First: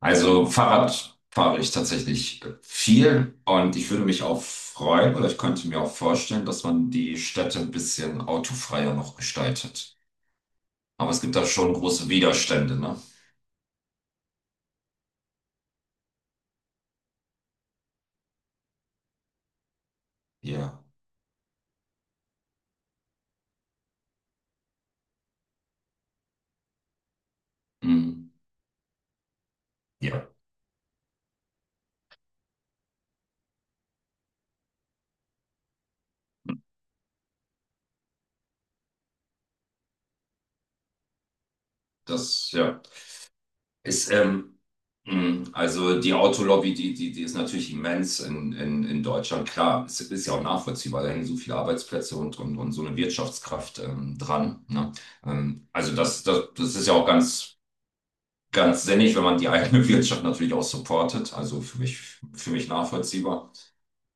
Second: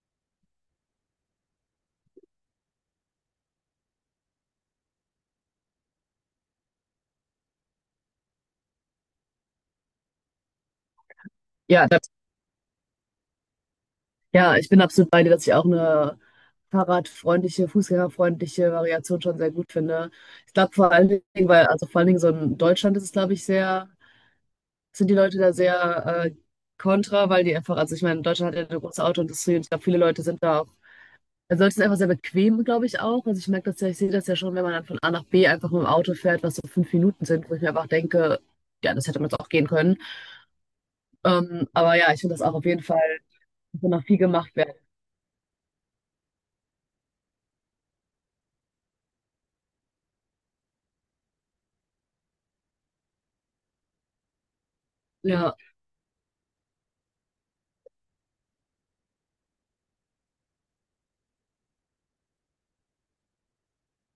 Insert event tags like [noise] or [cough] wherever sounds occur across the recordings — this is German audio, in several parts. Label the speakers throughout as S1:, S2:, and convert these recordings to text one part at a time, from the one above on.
S1: Also Fahrrad fahre ich tatsächlich viel und ich würde mich auch freuen oder ich könnte mir auch vorstellen, dass man die Städte ein bisschen autofreier noch gestaltet. Aber es gibt da schon
S2: Ja,
S1: große
S2: das,
S1: Widerstände, ne?
S2: ja, ich bin absolut bei dir, dass ich auch eine fahrradfreundliche, fußgängerfreundliche Variation schon sehr gut finde. Ich glaube
S1: Ja.
S2: vor allen Dingen, weil, also vor allen Dingen so in Deutschland ist es, glaube ich, sehr, sind die Leute da sehr kontra, weil die einfach, also ich meine,
S1: Mm.
S2: Deutschland hat ja eine große Autoindustrie und ich glaube, viele Leute
S1: Ja,
S2: sind da auch, also Leute sind einfach sehr bequem, glaube ich, auch. Also ich merke das ja, ich sehe das ja schon, wenn man dann von A nach B einfach mit dem Auto fährt, was so 5 Minuten sind, wo ich mir einfach denke, ja, das hätte man jetzt auch gehen können. Aber ja, ich finde das
S1: das,
S2: auch auf jeden
S1: ja.
S2: Fall, wo noch
S1: Ist,
S2: viel gemacht werden.
S1: mm, also die Autolobby, die ist natürlich immens in Deutschland. Klar, es ist ja auch nachvollziehbar, da hängen so viele Arbeitsplätze und so eine Wirtschaftskraft dran, ne?
S2: Ja,
S1: Also das ist ja auch ganz ganz sinnig, wenn man die eigene [laughs] Wirtschaft natürlich auch supportet. Also für mich nachvollziehbar.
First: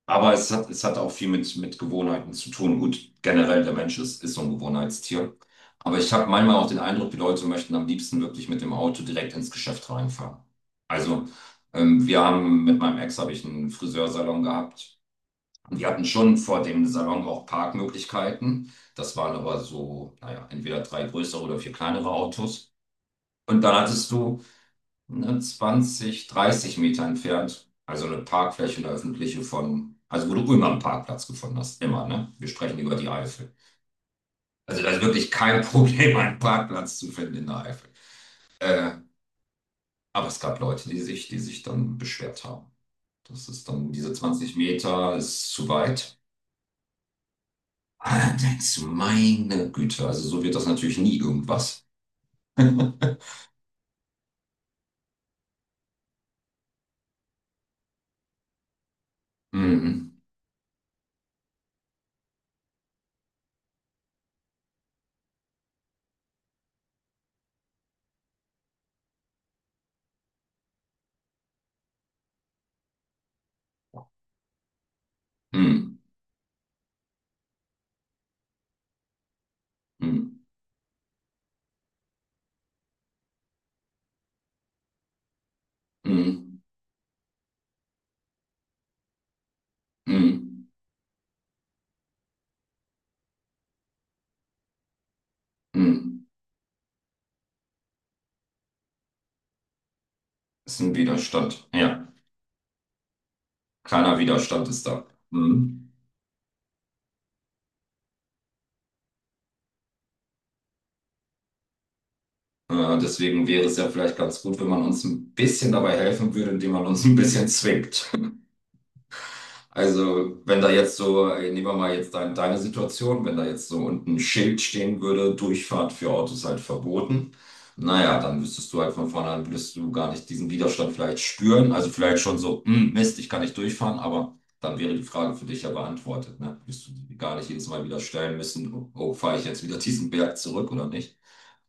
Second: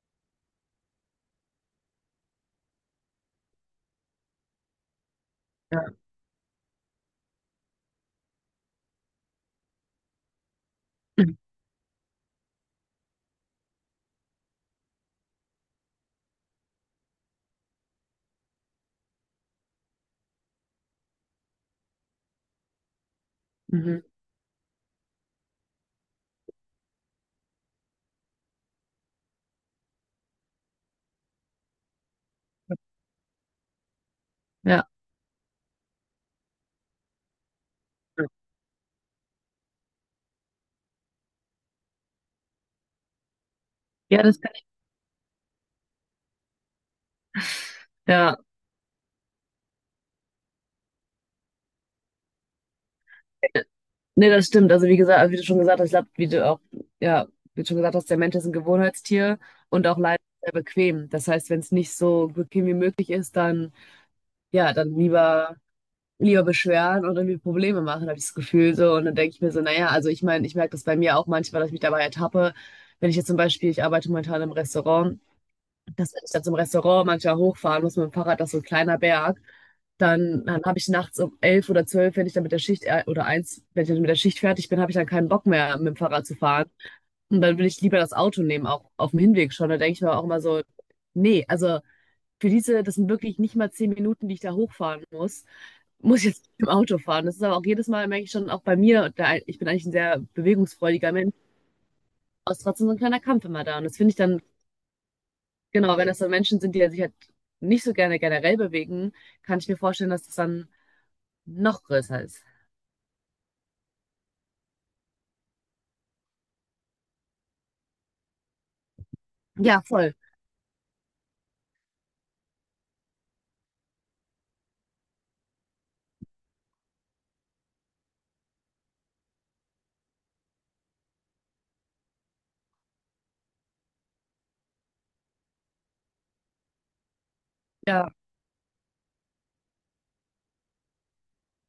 S1: Aber es hat auch viel mit Gewohnheiten zu tun. Gut, generell der Mensch ist so ein Gewohnheitstier.
S2: ja.
S1: Aber ich habe manchmal auch den Eindruck, die Leute möchten am liebsten wirklich mit dem Auto direkt ins Geschäft reinfahren. Also wir haben mit meinem Ex habe ich einen Friseursalon gehabt. Und wir hatten schon vor dem Salon auch Parkmöglichkeiten. Das waren aber so, naja, entweder drei größere oder vier kleinere Autos. Und dann
S2: Mhm.
S1: hattest du ne, 20, 30 Meter entfernt. Also eine Parkfläche, eine öffentliche von, also wo du immer einen Parkplatz gefunden hast. Immer, ne? Wir sprechen über die Eifel. Also
S2: Ja.
S1: da ist wirklich kein [laughs] Problem, einen Parkplatz zu finden in der Eifel.
S2: Ja.
S1: Äh, aber es gab Leute, die sich dann beschwert haben. Das ist dann, diese
S2: Ja, das kann
S1: 20
S2: ich.
S1: Meter ist zu weit. Ah,
S2: Ja.
S1: dann denkst du, meine Güte, also so wird das natürlich nie irgendwas. [laughs]
S2: Nee, das stimmt. Also wie gesagt, also wie du schon gesagt hast, ich glaube, wie du auch, ja, wie du schon gesagt hast, der Mensch ist ein Gewohnheitstier und auch
S1: Mm,
S2: leider sehr bequem. Das heißt, wenn es nicht so bequem wie möglich ist, dann, ja, dann lieber beschweren und irgendwie Probleme machen, habe ich das Gefühl so. Und dann denke ich mir so, naja, also ich meine, ich merke das bei mir auch manchmal, dass ich mich dabei ertappe. Wenn ich jetzt zum Beispiel, ich arbeite momentan im Restaurant,
S1: mm,
S2: das ist dann zum Restaurant, manchmal hochfahren muss mit dem Fahrrad, das ist so ein kleiner Berg.
S1: mm,
S2: Dann habe ich nachts um 11 oder 12, wenn ich dann mit der Schicht oder eins, wenn ich dann mit der Schicht fertig bin, habe ich dann keinen Bock mehr, mit dem Fahrrad zu
S1: mm,
S2: fahren. Und dann will ich lieber das Auto nehmen, auch auf dem Hinweg schon. Da denke ich mir auch immer so,
S1: mm,
S2: nee, also für diese, das sind wirklich nicht mal 10 Minuten, die ich da hochfahren muss, muss
S1: mm.
S2: ich jetzt mit dem Auto fahren. Das ist aber auch jedes Mal, merke ich schon, auch bei mir, da, ich bin eigentlich ein sehr
S1: Ist ein
S2: bewegungsfreudiger Mensch,
S1: Widerstand. Ja.
S2: aber es ist trotzdem so ein kleiner Kampf immer da. Und das finde ich
S1: Keiner
S2: dann
S1: Widerstand ist da. Mhm.
S2: genau, wenn das dann Menschen sind, die ja sich halt nicht so gerne generell bewegen, kann ich mir vorstellen, dass das dann noch größer ist.
S1: Deswegen wäre es ja vielleicht ganz gut, wenn man uns ein bisschen dabei helfen würde, indem man uns ein bisschen zwingt.
S2: Ja, voll.
S1: Also, wenn da jetzt so, nehmen wir mal jetzt dein, deine Situation, wenn da jetzt so unten ein Schild stehen würde, Durchfahrt für Autos halt verboten, naja, dann wüsstest du halt von vornherein, würdest du gar nicht diesen Widerstand vielleicht spüren. Also vielleicht schon so, "Hm, Mist, ich kann nicht durchfahren, aber dann wäre die Frage für dich ja beantwortet, ne? Wirst du die gar nicht jedes Mal wieder
S2: Ja.
S1: stellen müssen, oh, oh, fahre ich jetzt wieder diesen Berg zurück oder nicht?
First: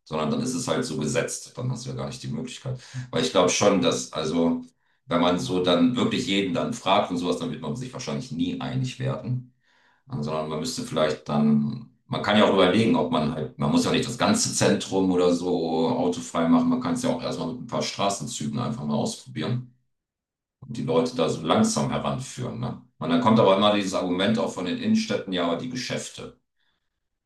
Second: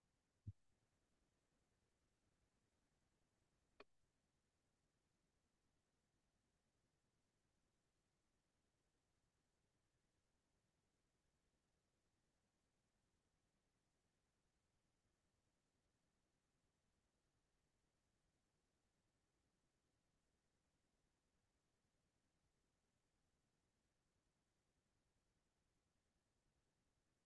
S1: Sondern dann ist es halt so gesetzt, dann hast du ja gar nicht die Möglichkeit. Weil ich glaube schon, dass, also. Wenn man so dann wirklich jeden dann fragt und sowas, dann wird man sich wahrscheinlich nie einig werden. Ja, sondern man müsste vielleicht dann, man kann ja auch überlegen, ob man halt, man muss ja nicht das ganze Zentrum oder so autofrei machen. Man kann es ja auch erstmal mit ein paar Straßenzügen einfach mal ausprobieren und die Leute da so langsam heranführen. Ne? Und dann kommt aber immer dieses Argument auch von den Innenstädten, ja, aber die Geschäfte.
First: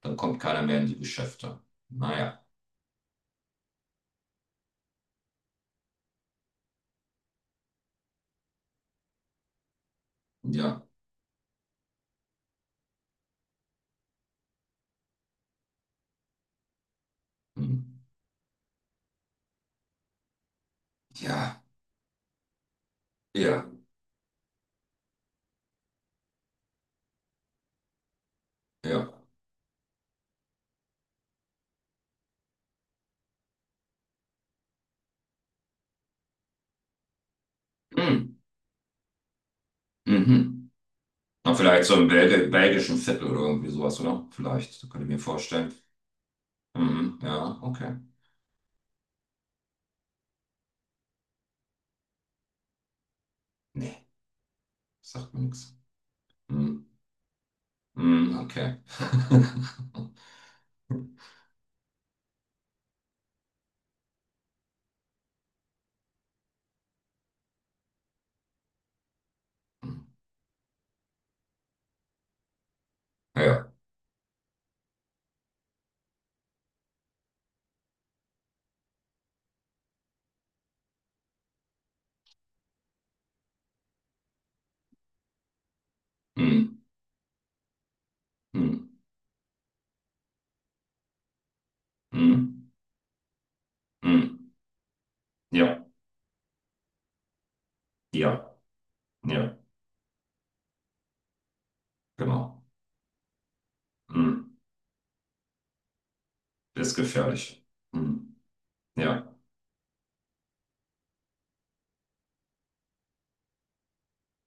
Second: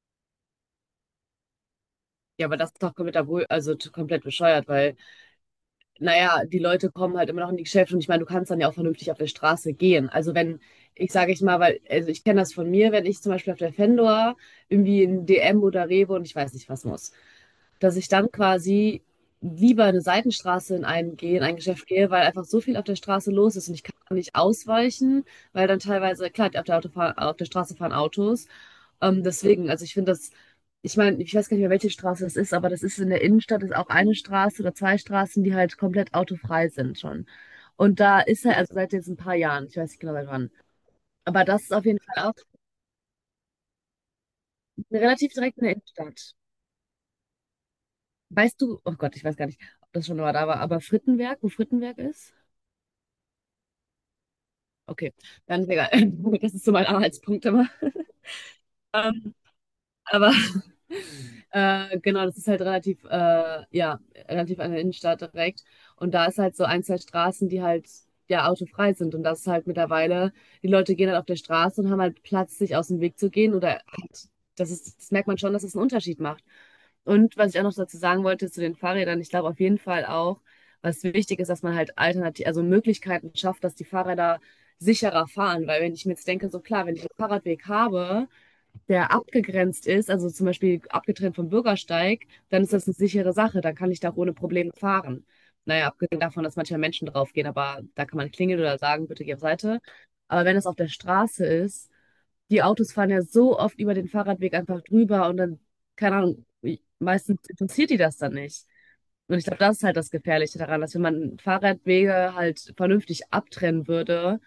S1: Dann kommt keiner mehr in die Geschäfte. Naja,
S2: Ja, aber das ist doch komplett, komplett bescheuert, weil, naja, die Leute kommen halt immer noch in die Geschäfte und ich meine, du kannst dann ja auch vernünftig auf der Straße gehen. Also wenn,
S1: ja,
S2: ich sage ich mal, weil, also ich kenne das von mir, wenn ich zum Beispiel auf der Fendor irgendwie in DM oder Rewe und ich weiß nicht was muss, dass
S1: hm.
S2: ich dann quasi lieber eine Seitenstraße in einen gehe, in ein
S1: Ja,
S2: Geschäft gehe, weil einfach so viel auf der Straße los
S1: ja,
S2: ist und ich kann nicht ausweichen, weil dann teilweise, klar, auf der, Autofahr auf der Straße fahren Autos.
S1: ja.
S2: Deswegen, also ich finde das, ich meine, ich weiß gar nicht mehr, welche Straße das ist, aber das ist in der Innenstadt, ist auch eine Straße oder zwei Straßen, die halt komplett autofrei sind schon. Und da
S1: Hm.
S2: ist er, also seit jetzt ein paar Jahren, ich weiß nicht genau seit wann.
S1: Mhm.
S2: Aber
S1: Na,
S2: das ist auf
S1: vielleicht so
S2: jeden
S1: im
S2: Fall auch
S1: Belgischen Viertel oder irgendwie sowas, oder? Vielleicht, so könnte ich mir
S2: relativ direkt in
S1: vorstellen.
S2: der Innenstadt.
S1: Mhm, ja, okay.
S2: Weißt du, oh Gott, ich weiß gar nicht, ob das schon mal da war, aber Frittenwerk, wo Frittenwerk ist?
S1: Nee,
S2: Okay,
S1: sagt mir
S2: dann ist
S1: nichts.
S2: egal. [laughs] Das ist so
S1: Mhm,
S2: mein Anhaltspunkt immer.
S1: mhm, okay.
S2: [laughs]
S1: [laughs]
S2: Aber [laughs] genau, das ist halt relativ, ja, relativ an der Innenstadt direkt. Und da ist halt so ein, zwei Straßen, die halt ja autofrei sind. Und das ist halt mittlerweile, die Leute gehen halt auf der Straße und haben halt Platz, sich aus dem Weg zu gehen.
S1: Ja.
S2: Oder halt, das ist, das merkt man schon, dass es einen Unterschied macht. Und was ich auch noch dazu sagen wollte zu den Fahrrädern, ich glaube auf jeden Fall auch, was wichtig ist, dass man halt alternativ, also Möglichkeiten schafft, dass die Fahrräder sicherer fahren. Weil wenn ich mir jetzt denke, so
S1: Mhm,
S2: klar, wenn ich einen Fahrradweg habe,
S1: mhm,
S2: der abgegrenzt ist, also zum Beispiel abgetrennt vom Bürgersteig, dann
S1: mhm,
S2: ist das eine sichere Sache. Dann kann ich da ohne
S1: mhm.
S2: Probleme fahren.
S1: Ja,
S2: Naja, abgesehen davon, dass manchmal Menschen draufgehen, aber da kann man
S1: ja,
S2: klingeln oder sagen, bitte geh auf
S1: ja,
S2: Seite. Aber wenn das auf der Straße ist, die
S1: genau.
S2: Autos fahren ja so oft über den
S1: Mhm.
S2: Fahrradweg einfach drüber und dann, keine Ahnung,
S1: Ist
S2: meistens
S1: gefährlich.
S2: interessiert die das dann
S1: Mhm.
S2: nicht.
S1: Ja,
S2: Und ich glaube, das ist halt das Gefährliche daran, dass wenn man Fahrradwege halt vernünftig abtrennen würde,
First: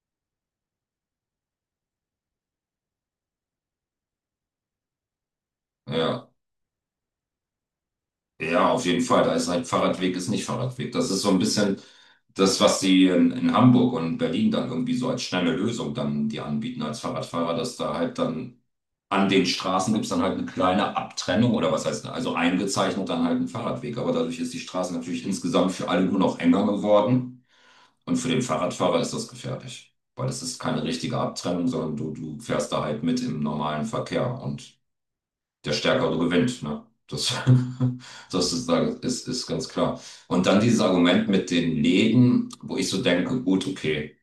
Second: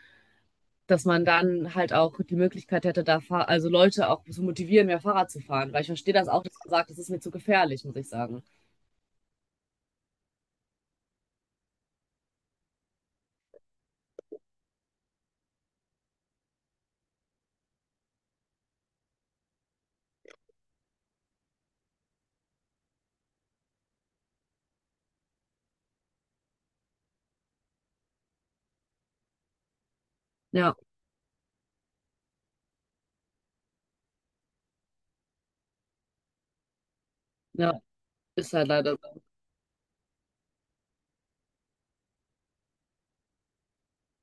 S2: dass man dann halt auch die Möglichkeit hätte, da Fahr also Leute auch zu motivieren, mehr Fahrrad zu fahren. Weil ich verstehe das
S1: ja.
S2: auch, dass man sagt, das ist mir zu gefährlich, muss ich sagen.
S1: Ja, auf jeden Fall. Da ist halt Fahrradweg ist nicht Fahrradweg. Das ist so ein bisschen das, was sie in Hamburg und Berlin dann irgendwie so als schnelle Lösung dann die anbieten als Fahrradfahrer, dass da halt dann an den Straßen gibt's dann halt eine kleine Abtrennung oder was heißt, also eingezeichnet dann halt ein Fahrradweg. Aber dadurch ist die Straße natürlich insgesamt für alle nur noch enger geworden. Und für den Fahrradfahrer ist das gefährlich, weil es ist
S2: Ja,
S1: keine richtige Abtrennung, sondern du fährst da halt mit im normalen Verkehr und der Stärkere gewinnt. Ne? Das,
S2: ja,
S1: [laughs] das
S2: ist halt
S1: ist, da-
S2: leider so.
S1: ist, ist ganz klar. Und dann dieses Argument mit den Läden, wo ich so denke, gut, okay,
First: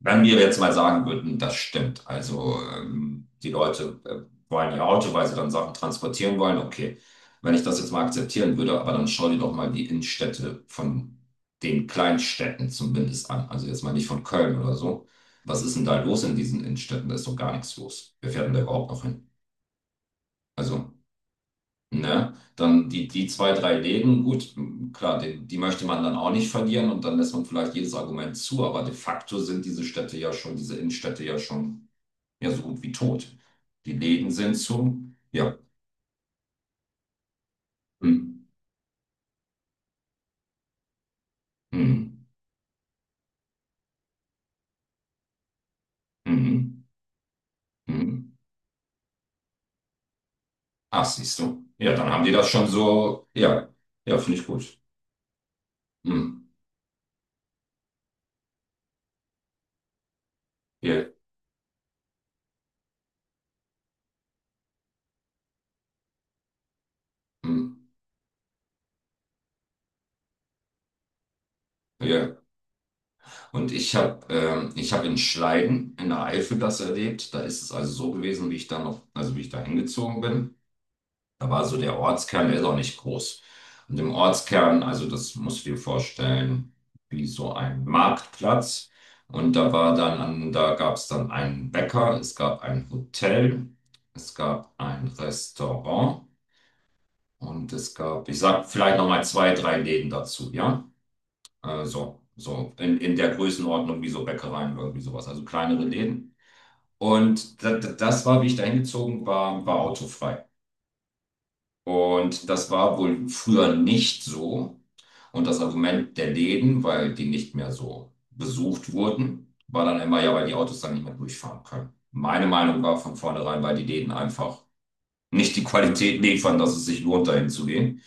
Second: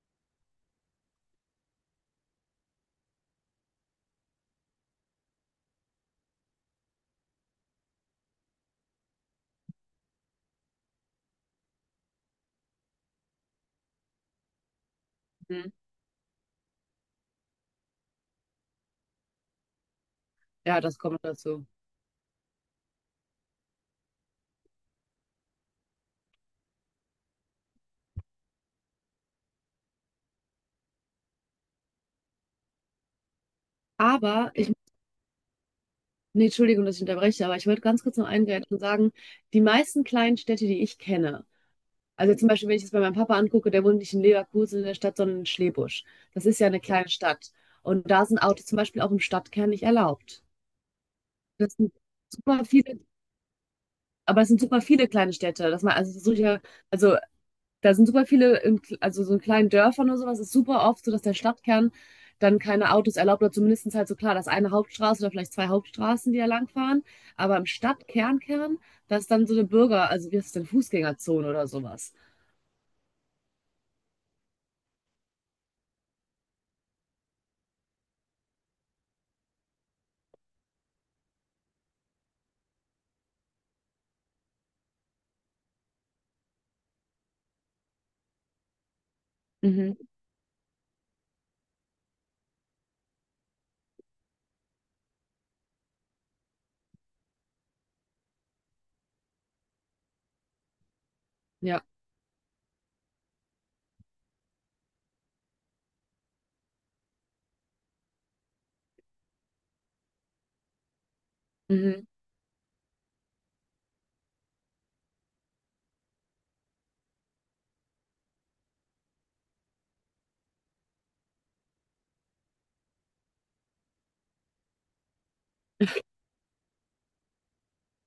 S1: wenn wir jetzt mal sagen würden, das stimmt, also die Leute wollen ihr Auto, weil sie dann Sachen transportieren wollen, okay, wenn ich das jetzt mal akzeptieren würde, aber dann schau dir doch mal die Innenstädte von den Kleinstädten zumindest an, also jetzt mal nicht von Köln oder so. Was
S2: Mhm.
S1: ist denn da los in diesen Innenstädten? Da ist doch gar nichts los. Wer fährt denn da überhaupt noch hin?
S2: Ja,
S1: Also.
S2: das kommt dazu.
S1: Ne? Dann die zwei, drei Läden, gut, m, klar, die möchte man dann auch nicht verlieren und dann lässt man vielleicht jedes Argument zu, aber de facto sind diese Städte ja schon, diese Innenstädte ja schon ja so gut wie tot. Die Läden
S2: Aber
S1: sind
S2: ich,
S1: zu, ja.
S2: nee, Entschuldigung, dass ich unterbreche, aber ich wollte ganz kurz noch
S1: Hm,
S2: eingreifen und sagen, die meisten kleinen Städte, die ich kenne,
S1: hm,
S2: also zum Beispiel, wenn ich das bei meinem Papa angucke, der wohnt nicht in Leverkusen in der Stadt, sondern in Schlebusch. Das ist ja eine
S1: hm,
S2: kleine Stadt. Und da
S1: hm.
S2: sind Autos zum Beispiel auch im Stadtkern nicht erlaubt.
S1: Ach, siehst du.
S2: Das sind
S1: Ja, dann haben die das
S2: super
S1: schon
S2: viele.
S1: so, ja, ja, finde
S2: Aber
S1: ich
S2: es sind
S1: gut.
S2: super viele kleine Städte, dass man, also es so
S1: Hm,
S2: ja, also da sind super viele, in, also so in kleinen Dörfern oder sowas, ist super oft
S1: ja,
S2: so, dass der Stadtkern dann keine Autos erlaubt oder zumindest halt so klar, dass eine Hauptstraße oder vielleicht zwei Hauptstraßen, die da langfahren. Aber
S1: hm,
S2: im Stadtkernkern, da ist dann so eine Bürger, also wie ist es denn, Fußgängerzone oder sowas.
S1: ja. Und ich habe ich hab in Schleiden in der Eifel das erlebt. Da ist es also so gewesen, wie ich da noch, also wie ich da hingezogen bin. Da war so der Ortskern, der ist auch nicht groß. Und im Ortskern, also das musst du dir vorstellen, wie so ein Marktplatz. Und da
S2: Mhm.
S1: war dann, da gab es dann einen Bäcker, es gab ein Hotel, es gab ein Restaurant und es gab, ich sag vielleicht nochmal zwei, drei Läden dazu, ja?
S2: Ja,
S1: So, so in der Größenordnung wie so Bäckereien, irgendwie sowas, also kleinere Läden. Und das war, wie ich da hingezogen war, war autofrei.
S2: mhm.
S1: Und das war wohl früher nicht so. Und das Argument der Läden, weil die nicht mehr so besucht wurden, war dann immer, ja, weil die Autos dann nicht mehr durchfahren können. Meine Meinung war von vornherein, weil die Läden einfach nicht die Qualität liefern, dass es sich lohnt, dahin zu gehen.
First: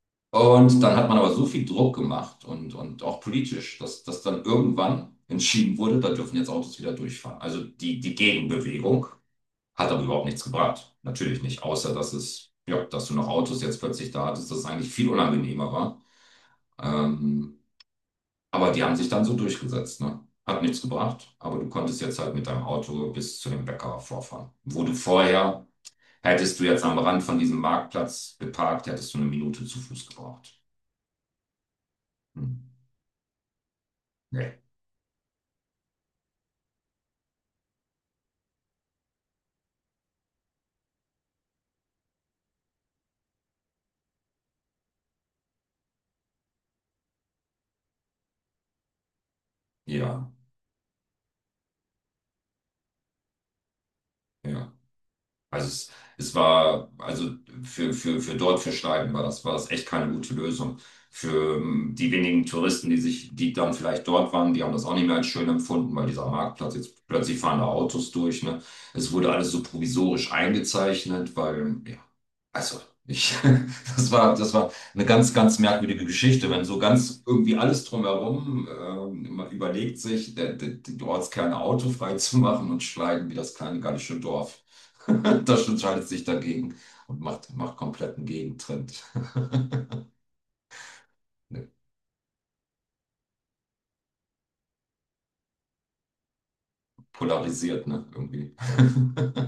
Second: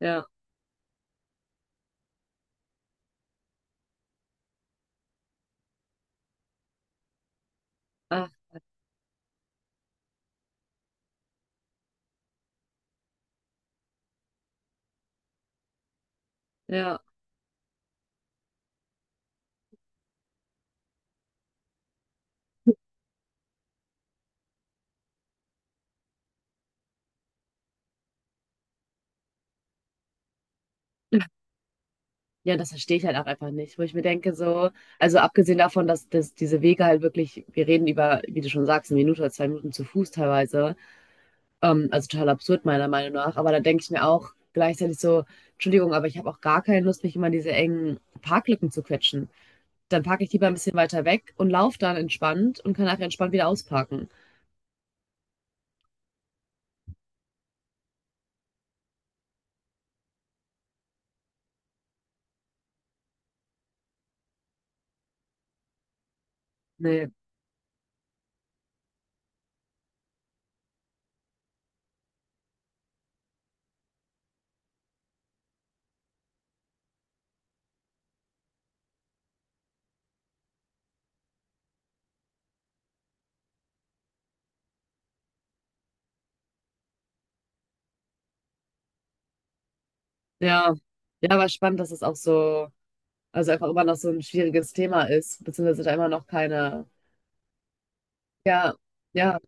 S2: Ja,
S1: Und dann hat man aber so viel Druck gemacht und auch politisch, dass dann irgendwann entschieden wurde, da dürfen jetzt Autos wieder durchfahren. Also die
S2: ach,
S1: Gegenbewegung. Hat aber überhaupt nichts gebracht. Natürlich nicht, außer dass es, ja, dass du noch Autos jetzt plötzlich da hattest, das eigentlich viel unangenehmer war.
S2: ja.
S1: Ähm, aber die haben sich dann so durchgesetzt, ne? Hat nichts gebracht, aber du konntest jetzt halt mit deinem Auto bis zu dem Bäcker vorfahren. Wo du vorher, hättest du jetzt am Rand von diesem Marktplatz geparkt, hättest du eine Minute zu Fuß gebraucht. Hm.
S2: Ja, das verstehe ich halt auch einfach nicht, wo ich mir denke,
S1: Nee.
S2: so, also abgesehen davon, dass, dass diese Wege halt wirklich, wir reden über, wie du schon sagst, 1 Minute oder 2 Minuten zu Fuß teilweise, also total absurd, meiner Meinung nach. Aber da denke ich mir auch gleichzeitig so, Entschuldigung, aber ich habe auch gar keine Lust, mich immer in diese engen Parklücken zu quetschen. Dann parke
S1: Ja,
S2: ich lieber ein bisschen weiter weg und laufe dann entspannt und kann nachher entspannt wieder ausparken.
S1: ja. Also es war, also für dort, für Schneiden war das echt keine gute Lösung. Für die wenigen Touristen, die dann vielleicht dort waren, die haben das auch nicht mehr als schön empfunden, weil dieser Marktplatz jetzt
S2: Nee.
S1: plötzlich fahren da Autos durch, ne? Es wurde alles so provisorisch eingezeichnet, weil ja, also, ich, [laughs] das war eine ganz, ganz merkwürdige Geschichte, wenn so ganz irgendwie alles drumherum, man überlegt sich, die Ortskerne autofrei zu machen und schneiden wie das kleine gallische Dorf. [laughs] Das entscheidet sich dagegen und macht kompletten Gegentrend.
S2: Ja. Ja, aber spannend,
S1: [laughs]
S2: dass es auch so, also einfach immer noch so ein schwieriges Thema ist, beziehungsweise da immer noch keine,
S1: Polarisiert, ne, irgendwie.
S2: ja, ja.